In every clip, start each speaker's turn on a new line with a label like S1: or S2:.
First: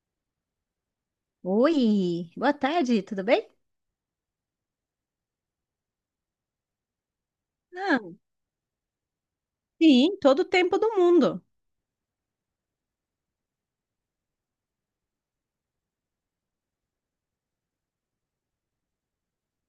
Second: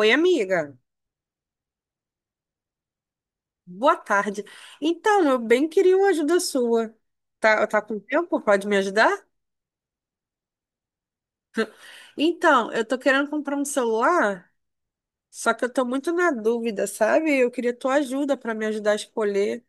S1: Oi, amiga.
S2: Oi, boa tarde, tudo bem?
S1: Boa tarde. Então, eu bem queria uma ajuda sua. Tá com
S2: Ah,
S1: tempo? Pode me ajudar?
S2: sim, todo o tempo do mundo.
S1: Então, eu tô querendo comprar um celular, só que eu tô muito na dúvida, sabe? Eu queria tua ajuda para me ajudar a escolher.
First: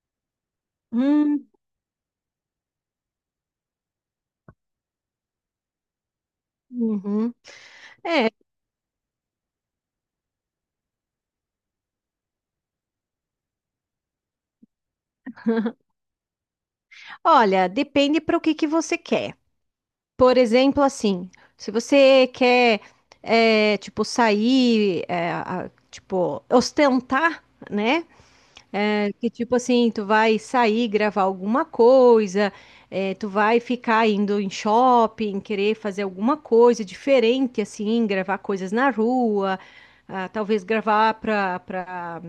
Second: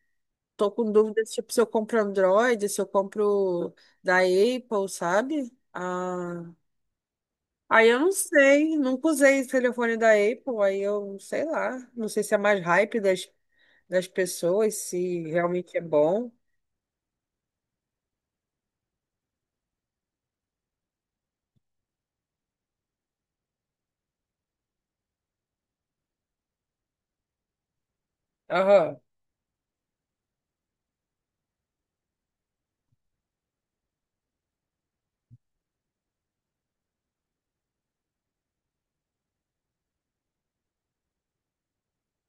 S1: Tô com dúvidas,
S2: Hum,
S1: tipo, se eu compro Android, se eu compro da Apple, sabe? Ah,
S2: uhum.
S1: aí eu não
S2: É,
S1: sei, nunca usei o telefone da Apple, aí eu sei lá, não sei se é mais hype das pessoas, se realmente é bom.
S2: olha, depende para o que que você quer. Por exemplo, assim, se você quer, é, tipo, sair, é, tipo, ostentar, né?
S1: Aham.
S2: É, que tipo assim, tu vai sair, gravar alguma coisa, é, tu vai ficar indo em shopping, querer fazer alguma coisa diferente, assim, gravar coisas na rua, ah, talvez gravar para para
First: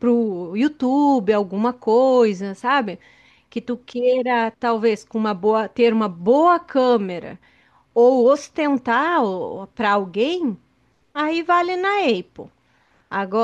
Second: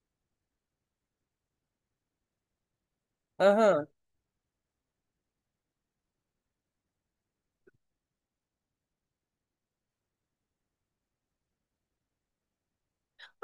S2: pro YouTube alguma coisa, sabe? Que tu
S1: Aham.
S2: queira, talvez, ter uma boa câmera ou ostentar para alguém, aí vale na Apple.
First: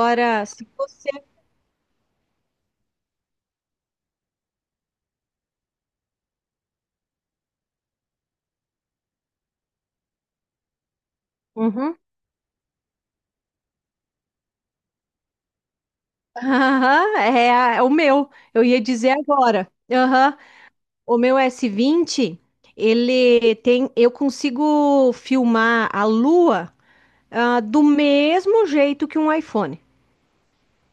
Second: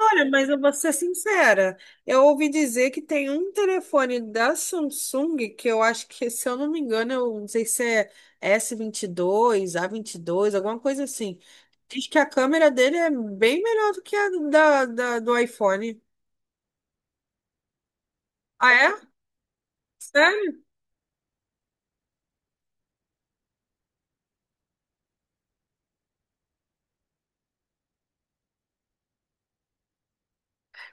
S1: Olha, mas eu
S2: se
S1: vou ser
S2: você.
S1: sincera. Eu ouvi dizer que tem um telefone da Samsung que eu acho que, se eu não me engano, eu não sei se é S22, A22, alguma coisa assim.
S2: Uhum.
S1: Diz que a câmera dele é bem melhor do que a do iPhone.
S2: Aham, é, é o meu. Eu
S1: Ah,
S2: ia
S1: é?
S2: dizer agora. Aham.
S1: Sério?
S2: O meu S20, ele tem. Eu consigo filmar a lua, ah, do mesmo jeito que um iPhone.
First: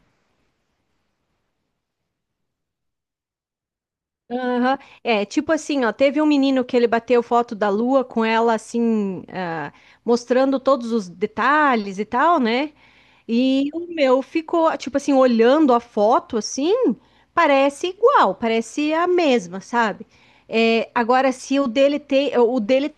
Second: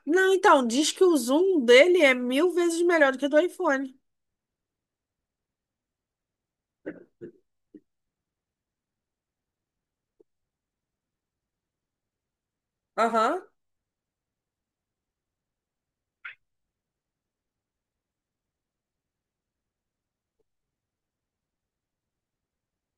S1: Não, então, diz que o zoom dele é 1000 vezes melhor do que o do iPhone.
S2: Aham. É, tipo assim, ó, teve um menino que ele bateu foto da lua com ela assim, ah, mostrando todos os detalhes e tal, né?
S1: Aham.
S2: E o meu ficou, tipo assim, olhando a foto assim, parece igual, parece a mesma, sabe? É, agora, se o dele tem, o dele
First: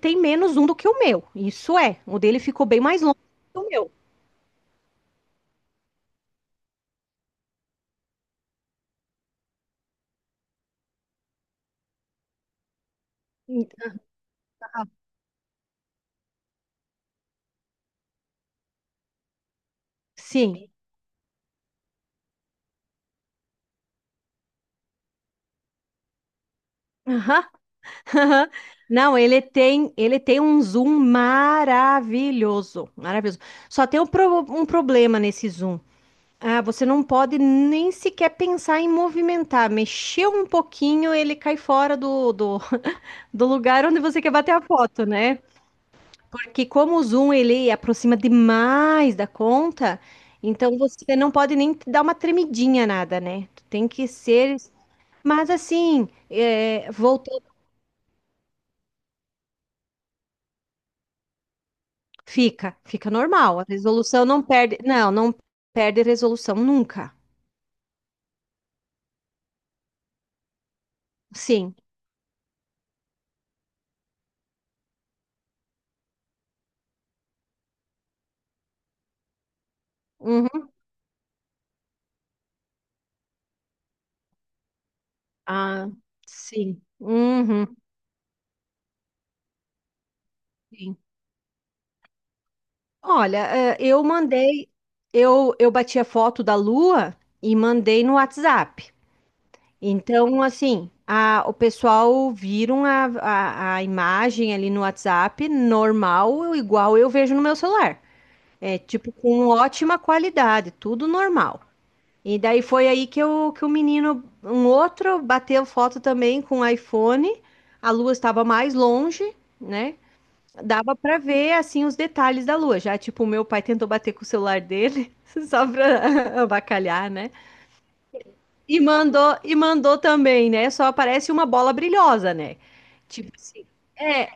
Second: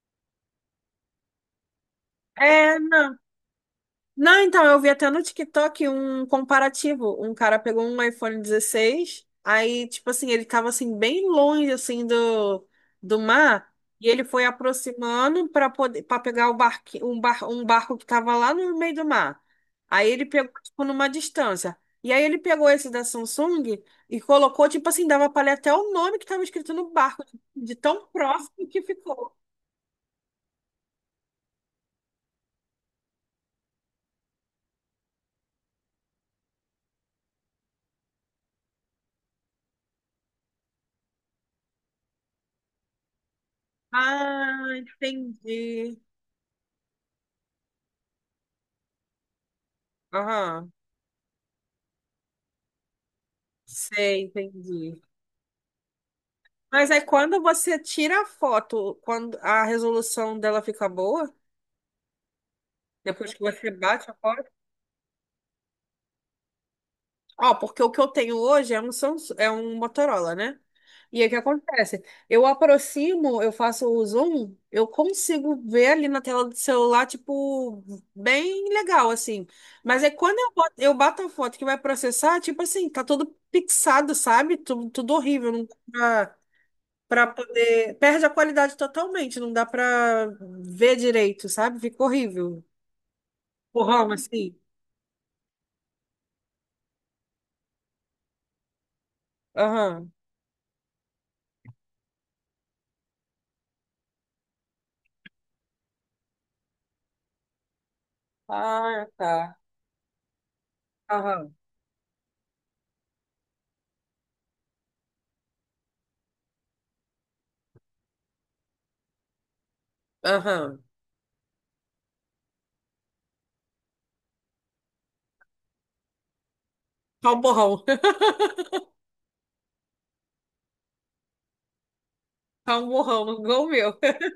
S2: tem menos um do que o meu, isso é, o dele ficou bem
S1: É,
S2: mais longe
S1: não.
S2: do que o meu.
S1: Não, então, eu vi até no TikTok um comparativo. Um cara pegou um iPhone 16, aí, tipo assim, ele tava assim, bem longe, assim, do mar,
S2: Então.
S1: e ele foi aproximando para poder, para pegar o um barco que tava lá no meio do mar. Aí ele pegou,
S2: Sim.
S1: tipo, numa distância. E aí ele pegou esse da Samsung e colocou, tipo assim, dava pra ler até o nome que tava escrito no barco,
S2: Aham,
S1: de tão
S2: aham.
S1: próximo que
S2: Não,
S1: ficou.
S2: ele tem um zoom maravilhoso, maravilhoso. Só tem um, um problema nesse zoom. Ah, você não pode nem sequer pensar em movimentar. Mexeu um pouquinho, ele cai fora do lugar onde você quer bater
S1: Ah,
S2: a foto, né?
S1: entendi.
S2: Porque como o zoom ele aproxima demais da conta,
S1: Aham,
S2: então você não pode nem dar uma tremidinha nada, né? Tu tem que
S1: sei,
S2: ser.
S1: entendi.
S2: Mas assim, é,
S1: Mas aí quando
S2: voltou,
S1: você tira a foto, quando a resolução dela fica boa,
S2: fica
S1: depois que
S2: normal. A
S1: você bate a
S2: resolução não
S1: foto.
S2: perde, não, não perde resolução nunca.
S1: Ó, porque o que eu tenho hoje é um Samsung, é um Motorola, né? E aí o que
S2: Sim.
S1: acontece? Eu aproximo, eu faço o zoom, eu consigo ver ali na tela do celular, tipo, bem legal, assim. Mas aí quando eu
S2: Uhum.
S1: boto, eu bato a foto que vai processar, tipo assim, tá tudo pixado, sabe? Tudo, tudo horrível, não
S2: Ah,
S1: dá
S2: sim.
S1: para
S2: Uhum.
S1: poder. Perde a qualidade totalmente, não dá para ver
S2: Sim.
S1: direito, sabe? Fica horrível.
S2: Olha, eu
S1: Borrão, assim.
S2: mandei, eu bati a foto da lua e mandei no WhatsApp.
S1: Aham.
S2: Então, assim, o pessoal viram a imagem ali no WhatsApp, normal, igual eu vejo no meu celular. É,
S1: Ah,
S2: tipo, com
S1: tá.
S2: ótima qualidade, tudo
S1: Aham.
S2: normal. E daí foi aí que o menino, um outro, bateu foto também com o iPhone, a lua estava mais longe, né?
S1: Aham.
S2: Dava pra ver, assim, os detalhes da lua. Já, tipo, o meu pai tentou bater com o celular dele, só pra avacalhar, né?
S1: Tá um borrão.
S2: E mandou, e mandou também, né? Só aparece uma bola brilhosa, né?
S1: Tá um borrão,
S2: Tipo
S1: igual
S2: assim.
S1: o meu.
S2: É,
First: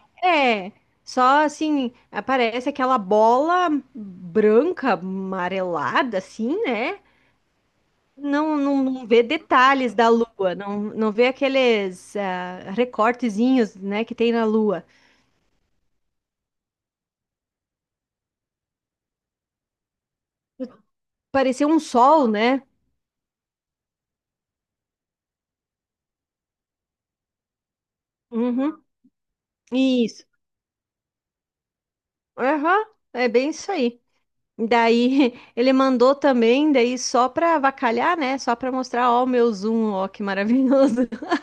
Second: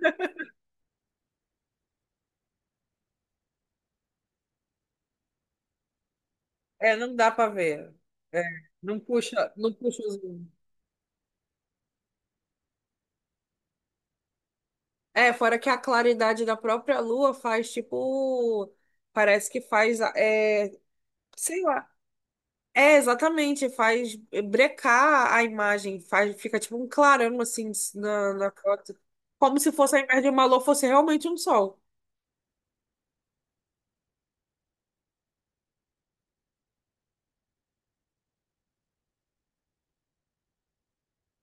S2: é. Só assim, aparece aquela bola branca, amarelada, assim,
S1: É,
S2: né?
S1: não dá para ver. É,
S2: Não, não,
S1: não
S2: não vê
S1: puxa, não
S2: detalhes
S1: puxa
S2: da
S1: o zoom.
S2: lua, não, não vê aqueles ah, recortezinhos, né, que tem na lua.
S1: É, fora que a claridade da própria lua faz tipo. Parece que faz. É, sei
S2: Pareceu um
S1: lá.
S2: sol, né?
S1: É, exatamente, faz brecar a imagem, faz, fica tipo um clarão assim na
S2: Uhum.
S1: foto, como se fosse, ao invés
S2: Isso.
S1: de uma lua, fosse realmente um sol.
S2: Aham, é bem isso aí. Daí ele mandou também, daí só pra avacalhar, né? Só pra mostrar, ó, o meu zoom, ó, que maravilhoso.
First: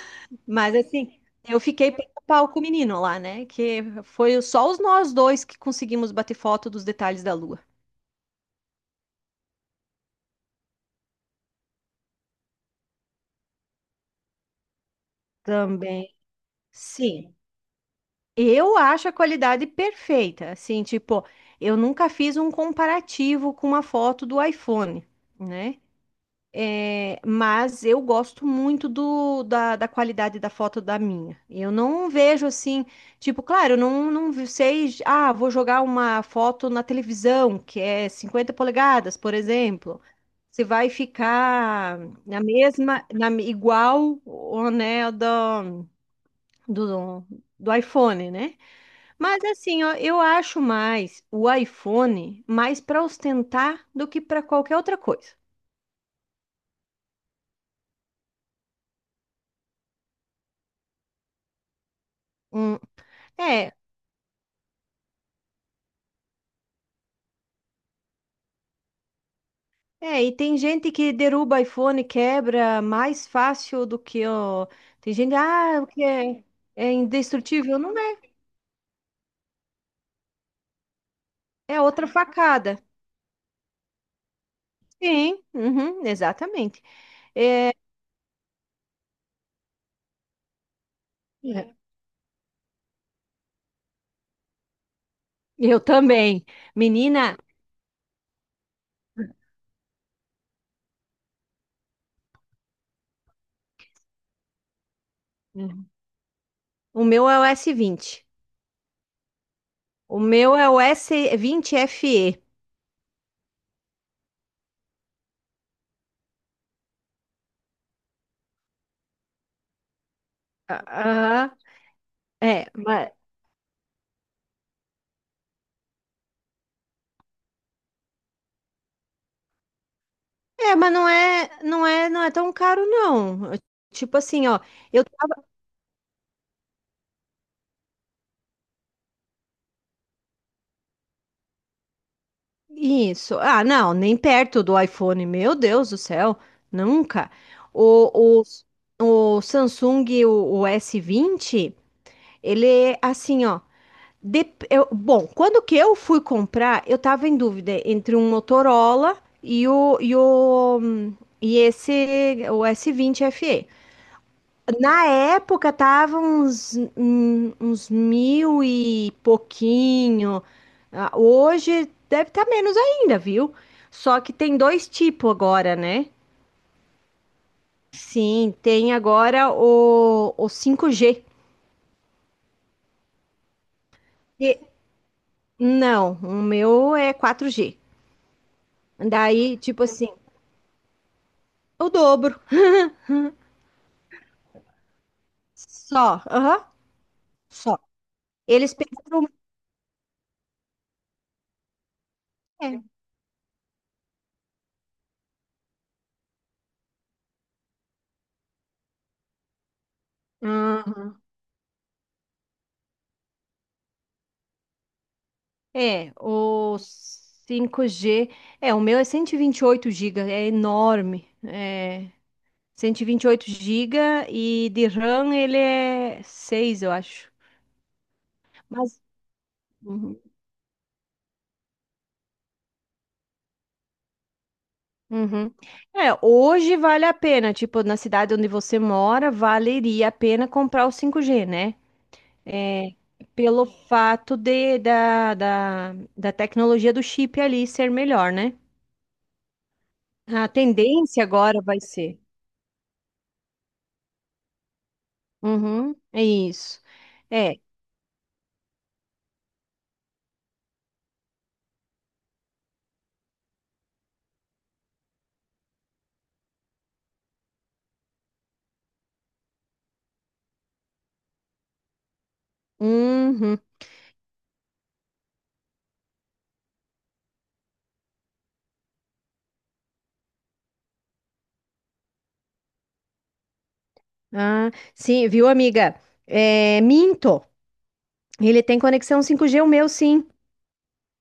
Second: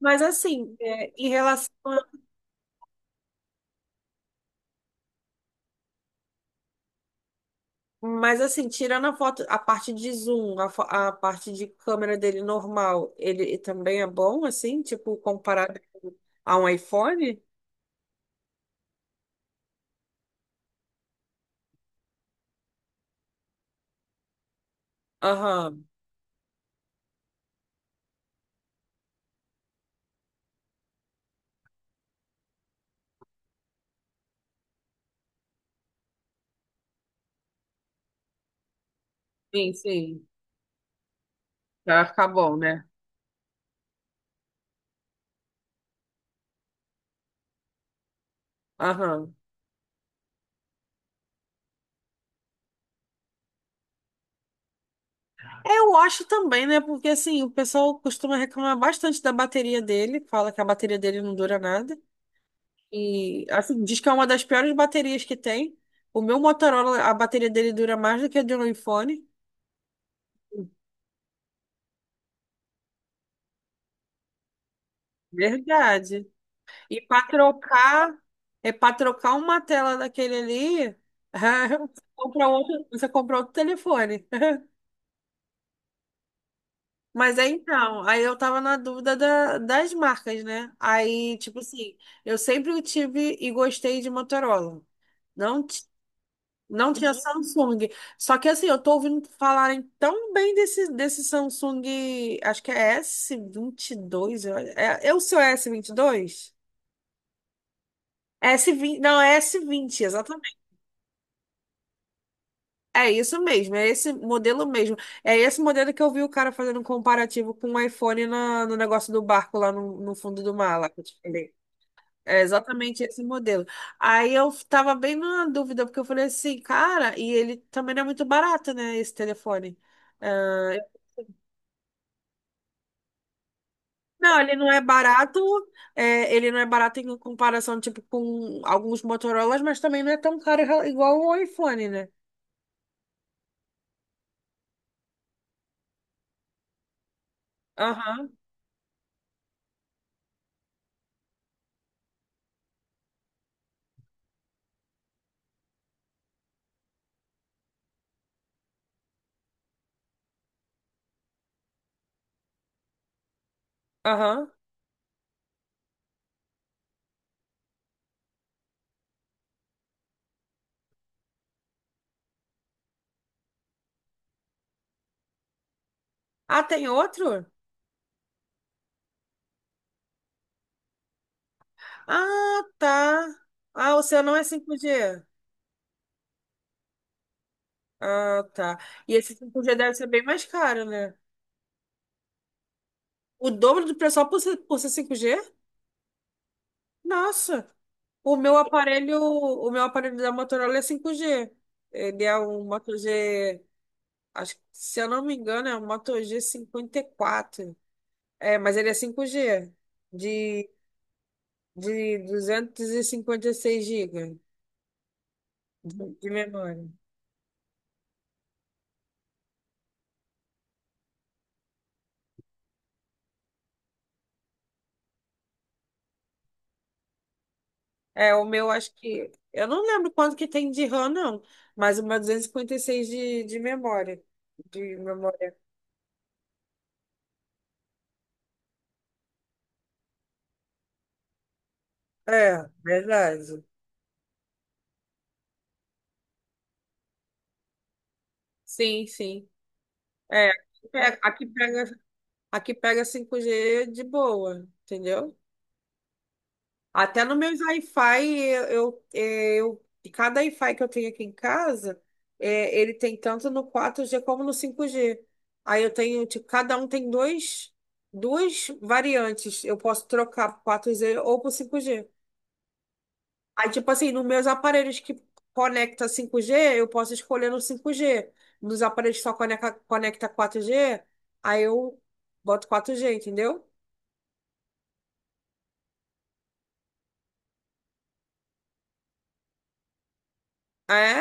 S1: Mas
S2: Mas
S1: assim, é,
S2: assim,
S1: em
S2: eu
S1: relação
S2: fiquei
S1: a-
S2: pau a pau com o menino lá, né? Que foi só os nós dois que conseguimos bater foto dos detalhes da lua.
S1: Mas assim, tirando a foto, a parte de zoom, a, a parte de câmera dele normal, ele também é bom, assim, tipo, comparado
S2: Também.
S1: a um
S2: Sim.
S1: iPhone?
S2: Eu acho a qualidade perfeita. Assim, tipo, eu nunca fiz um comparativo com uma foto do iPhone, né?
S1: Aham,
S2: É, mas eu gosto muito da qualidade da foto da minha. Eu não vejo assim, tipo, claro, eu não sei, ah, vou jogar uma foto na televisão, que é 50 polegadas, por
S1: sim,
S2: exemplo.
S1: sim,
S2: Você vai ficar
S1: vai ficar
S2: na
S1: bom, né?
S2: mesma, igual o né, do, do iPhone, né?
S1: Aham.
S2: Mas assim, ó, eu acho mais o iPhone mais para ostentar do que para qualquer outra coisa.
S1: Eu acho também, né? Porque assim, o pessoal costuma reclamar bastante da bateria dele, fala que a bateria dele não dura nada.
S2: Hum,
S1: E
S2: é,
S1: assim, diz que é uma das piores baterias que tem. O meu Motorola, a bateria dele dura mais do que a de um iPhone.
S2: E tem gente que derruba iPhone, quebra mais fácil do que o. Tem gente, ah, o que
S1: Verdade.
S2: é, é,
S1: E para
S2: indestrutível? Não
S1: trocar,
S2: é,
S1: é para trocar uma tela daquele ali,
S2: é outra facada.
S1: você compra outro telefone.
S2: Sim, uhum, exatamente.
S1: Mas aí
S2: É,
S1: então, aí eu tava na dúvida das marcas, né? Aí, tipo
S2: é,
S1: assim, eu sempre tive e gostei de Motorola. Não,
S2: eu também.
S1: não tinha
S2: Menina.
S1: Samsung. Só que assim, eu tô ouvindo falarem tão bem desse Samsung, acho que é s vinte e dois É, é o seu s
S2: Uhum.
S1: vinte e dois
S2: O meu é o S20.
S1: s vinte não, é s vinte
S2: O
S1: exatamente.
S2: meu é o S vinte FE.
S1: É isso mesmo, é esse modelo mesmo. É esse modelo que eu vi o cara fazendo um comparativo com o iPhone na, no negócio do barco lá no fundo do mar,
S2: Ah,
S1: lá que eu te falei.
S2: ah,
S1: É
S2: é,
S1: exatamente
S2: mas,
S1: esse modelo. Aí eu tava bem na dúvida, porque eu falei assim, cara, e ele também não é muito barato, né, esse telefone.
S2: é,
S1: Ah,
S2: mas não é, não é, não é tão caro, não. Tipo
S1: não,
S2: assim,
S1: ele
S2: ó.
S1: não é
S2: Eu
S1: barato, é, ele não é barato em comparação, tipo, com alguns Motorolas, mas também não é tão caro igual o iPhone, né?
S2: Isso. Ah, não, nem perto do iPhone. Meu Deus do céu, nunca.
S1: Aham,
S2: O, o Samsung, o S20, ele é assim, ó. Bom, quando que eu fui comprar, eu tava em dúvida entre um Motorola e o, e o, e esse, o S20 FE.
S1: aham.
S2: Na época tava uns mil e pouquinho. Ah, hoje deve estar menos ainda, viu? Só que tem dois tipos agora, né?
S1: Ah, tem outro?
S2: Sim, tem agora o 5G.
S1: Ah, tá. Ah, o seu não é
S2: E-
S1: cinco g.
S2: não, o meu é 4G.
S1: Ah, tá. E esse
S2: Daí,
S1: cinco g
S2: tipo
S1: deve ser
S2: assim,
S1: bem mais caro, né?
S2: o dobro.
S1: O dobro do preço só por ser cinco g.
S2: Só, aham,
S1: Nossa.
S2: só. Eles pegaram.
S1: O meu aparelho da Motorola é 5G. Ele é um Moto G, acho, que, se eu não me engano, é um Moto G54. É, mas ele é 5G de,
S2: É.
S1: 256 GB
S2: É,
S1: de
S2: o
S1: memória.
S2: 5G é, o meu é cento e vinte e oito gigas, é enorme. É 128 gigas e de RAM ele é 6, eu acho.
S1: É, o meu acho
S2: Mas
S1: que eu não lembro
S2: uhum.
S1: quanto que tem de RAM não, mas o meu 256 de memória, de
S2: Uhum.
S1: memória.
S2: É, hoje vale a pena, tipo, na cidade onde você mora, valeria a pena comprar o 5G, né?
S1: É,
S2: É,
S1: verdade.
S2: pelo fato da tecnologia do chip ali ser melhor, né?
S1: Sim, sim.
S2: A
S1: É, aqui pega
S2: tendência
S1: aqui
S2: agora vai
S1: pega
S2: ser.
S1: Aqui pega cinco g de boa, entendeu?
S2: Uhum, é isso.
S1: Até no meu
S2: É.
S1: Wi-Fi, cada Wi-Fi que eu tenho aqui em casa, é, ele tem tanto no 4G como no 5G. Aí eu tenho, tipo, cada um tem dois, duas variantes. Eu posso trocar pro 4G ou pro 5G.
S2: Uhum.
S1: Aí, tipo assim, nos meus aparelhos que conecta 5G, eu posso escolher no 5G. Nos aparelhos que só conecta 4G, aí eu boto 4G, entendeu?
S2: Ah, sim, viu, amiga? É, minto. Ele tem conexão 5G, o meu, sim.
S1: É?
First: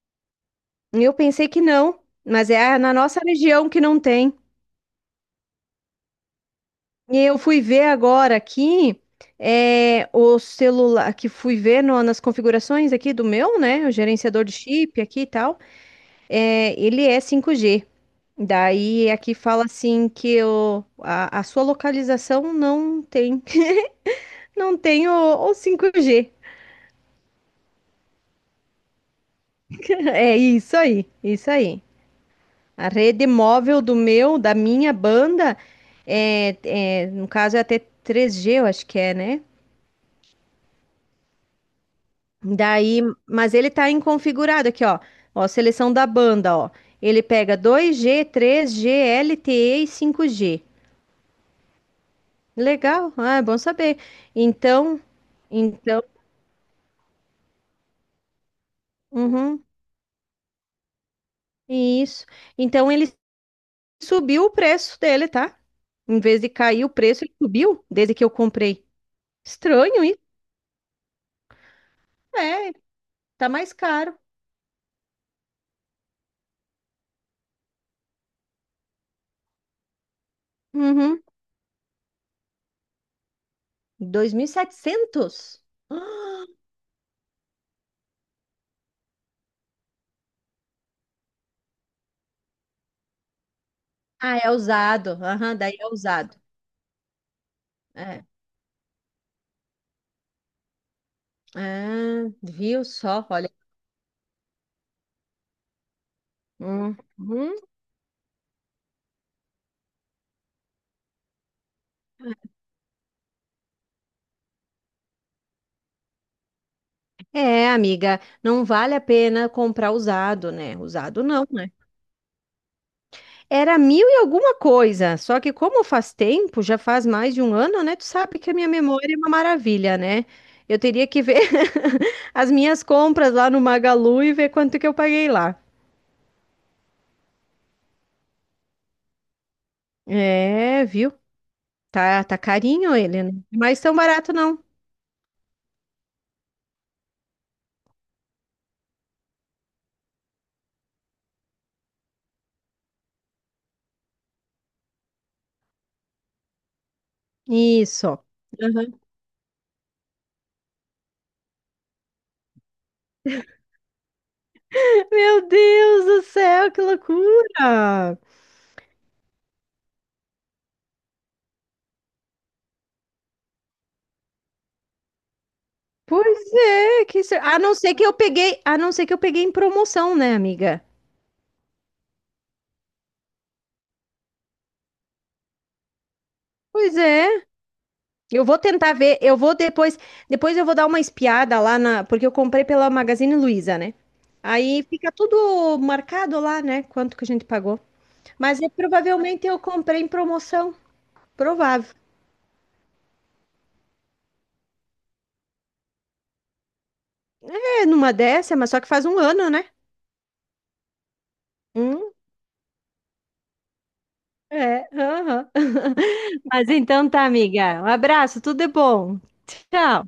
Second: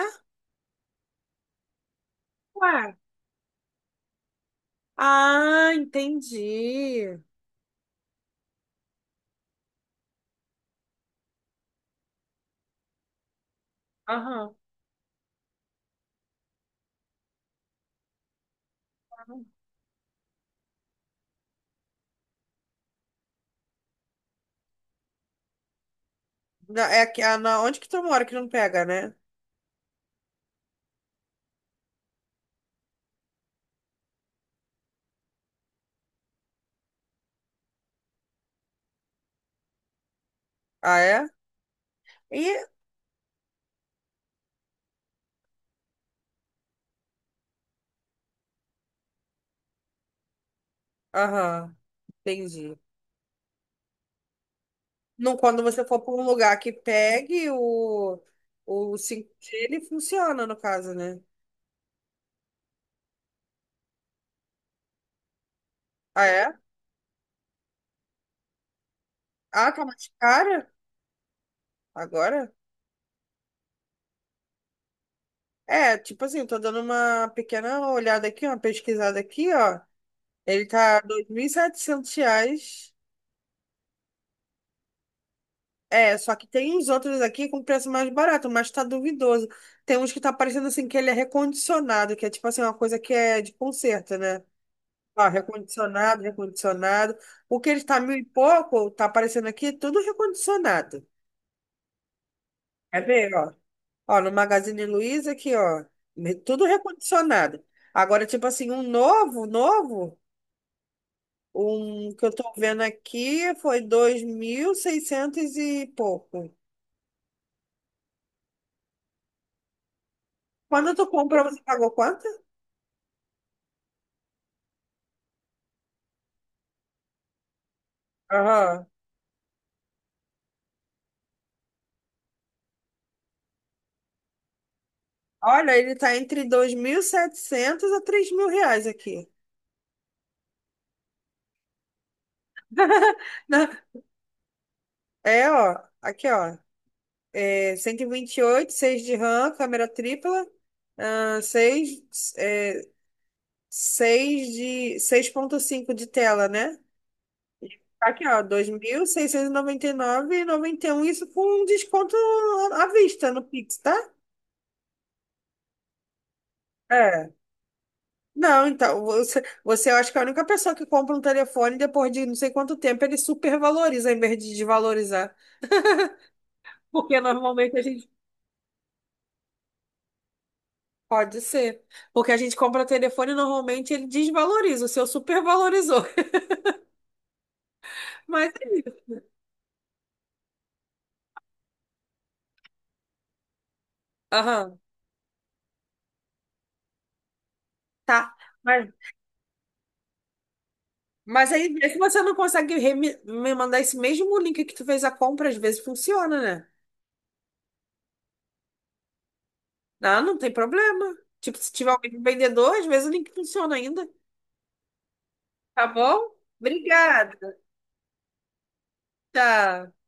S2: Eu pensei que não, mas é na
S1: Ué.
S2: nossa região que não tem.
S1: Ah, entendi.
S2: E eu fui ver agora aqui, é, o celular, que fui ver nas configurações aqui do meu, né? O gerenciador de
S1: Aham.
S2: chip aqui e tal. É, ele é 5G. Daí aqui fala assim que a sua localização não tem. Não tenho o 5G.
S1: É aqui, ah, na, onde que tu mora que não pega, né?
S2: É isso aí, isso aí. A rede móvel do meu, da minha banda, no caso é até 3G, eu acho que é, né?
S1: Ah, é? E,
S2: Daí, mas ele tá inconfigurado aqui, ó. Ó, seleção da banda, ó. Ele pega 2G, 3G, LTE e 5G.
S1: aham, entendi.
S2: Legal, ah, é bom saber. Então,
S1: Não, quando você for
S2: então,
S1: para um lugar que pegue o 5G,
S2: uhum,
S1: ele funciona, no caso, né?
S2: isso. Então ele subiu o preço dele, tá? Em
S1: Ah,
S2: vez de
S1: é?
S2: cair o preço, ele subiu desde que eu comprei.
S1: Ah, tá
S2: Estranho
S1: mais
S2: isso.
S1: caro agora?
S2: É, tá mais caro.
S1: É, tipo assim, tô dando uma pequena olhada aqui, uma pesquisada aqui, ó. Ele tá
S2: Uhum.
S1: R$ 2.700.
S2: 2.700?
S1: É, só que tem uns outros aqui com preço mais barato, mas tá duvidoso. Tem uns que tá parecendo assim que ele é recondicionado, que é tipo assim, uma coisa que é de conserto,
S2: Ah,
S1: né?
S2: é usado.
S1: Ó,
S2: Aham, daí é
S1: recondicionado,
S2: usado.
S1: recondicionado. O que ele tá mil e
S2: É.
S1: pouco, tá aparecendo aqui, tudo recondicionado.
S2: Ah, viu
S1: Quer
S2: só?
S1: ver,
S2: Olha.
S1: ó? Ó, no Magazine Luiza aqui, ó, tudo
S2: Uhum.
S1: recondicionado. Agora, tipo assim, um novo, novo, um que eu tô vendo aqui foi 2.600 e pouco.
S2: É, amiga, não vale a pena comprar usado, né?
S1: Quando tu
S2: Usado
S1: comprou,
S2: não,
S1: você
S2: né?
S1: pagou quanto?
S2: Era mil e alguma coisa, só que como faz tempo, já faz mais de um ano, né? Tu sabe que a minha
S1: Aham.
S2: memória é uma maravilha, né? Eu teria que ver as minhas compras lá no Magalu e ver quanto que eu paguei lá.
S1: Olha, ele tá entre 2.700 a 3.000 reais aqui.
S2: É, viu? Tá carinho ele, né?
S1: Não,
S2: Mas tão barato não.
S1: É, ó, aqui, ó. É 128, 6 de RAM, câmera tripla, ah, 6 é, seis de 6,5 de tela, né?
S2: Isso.
S1: Aqui, ó, dois
S2: Aham.
S1: mil seiscentos noventa noventa e nove e noventa e nove um. Isso com um desconto à vista no Pix, tá?
S2: Meu Deus do céu, que
S1: É.
S2: loucura!
S1: Não, então, você acha que é a única pessoa que compra um telefone e depois de não sei quanto tempo ele supervaloriza em vez de desvalorizar.
S2: Pois é, que...
S1: Porque normalmente a gente.
S2: a não ser que eu peguei em promoção, né, amiga?
S1: Pode ser. Porque a gente compra telefone e normalmente ele desvaloriza. O seu supervalorizou.
S2: Pois é. Eu
S1: Mas.
S2: vou tentar ver, depois eu vou dar uma espiada lá na, porque eu comprei pela Magazine Luiza, né?
S1: Aham,
S2: Aí fica tudo marcado lá, né? Quanto que a gente pagou.
S1: tá.
S2: Mas é,
S1: Mas,
S2: provavelmente eu comprei em promoção.
S1: mas aí, vê
S2: Provável.
S1: se você não consegue me mandar esse mesmo link que tu fez a compra, às vezes funciona, né?
S2: É numa dessa, mas só que faz um ano, né?
S1: Ah, não tem problema. Tipo, se tiver o
S2: Hum,
S1: mesmo vendedor, às vezes o link funciona ainda.
S2: é. Aham.
S1: Tá bom?
S2: Mas então tá,
S1: Obrigada.
S2: amiga. Um abraço, tudo é bom.
S1: Tchau.
S2: Tchau.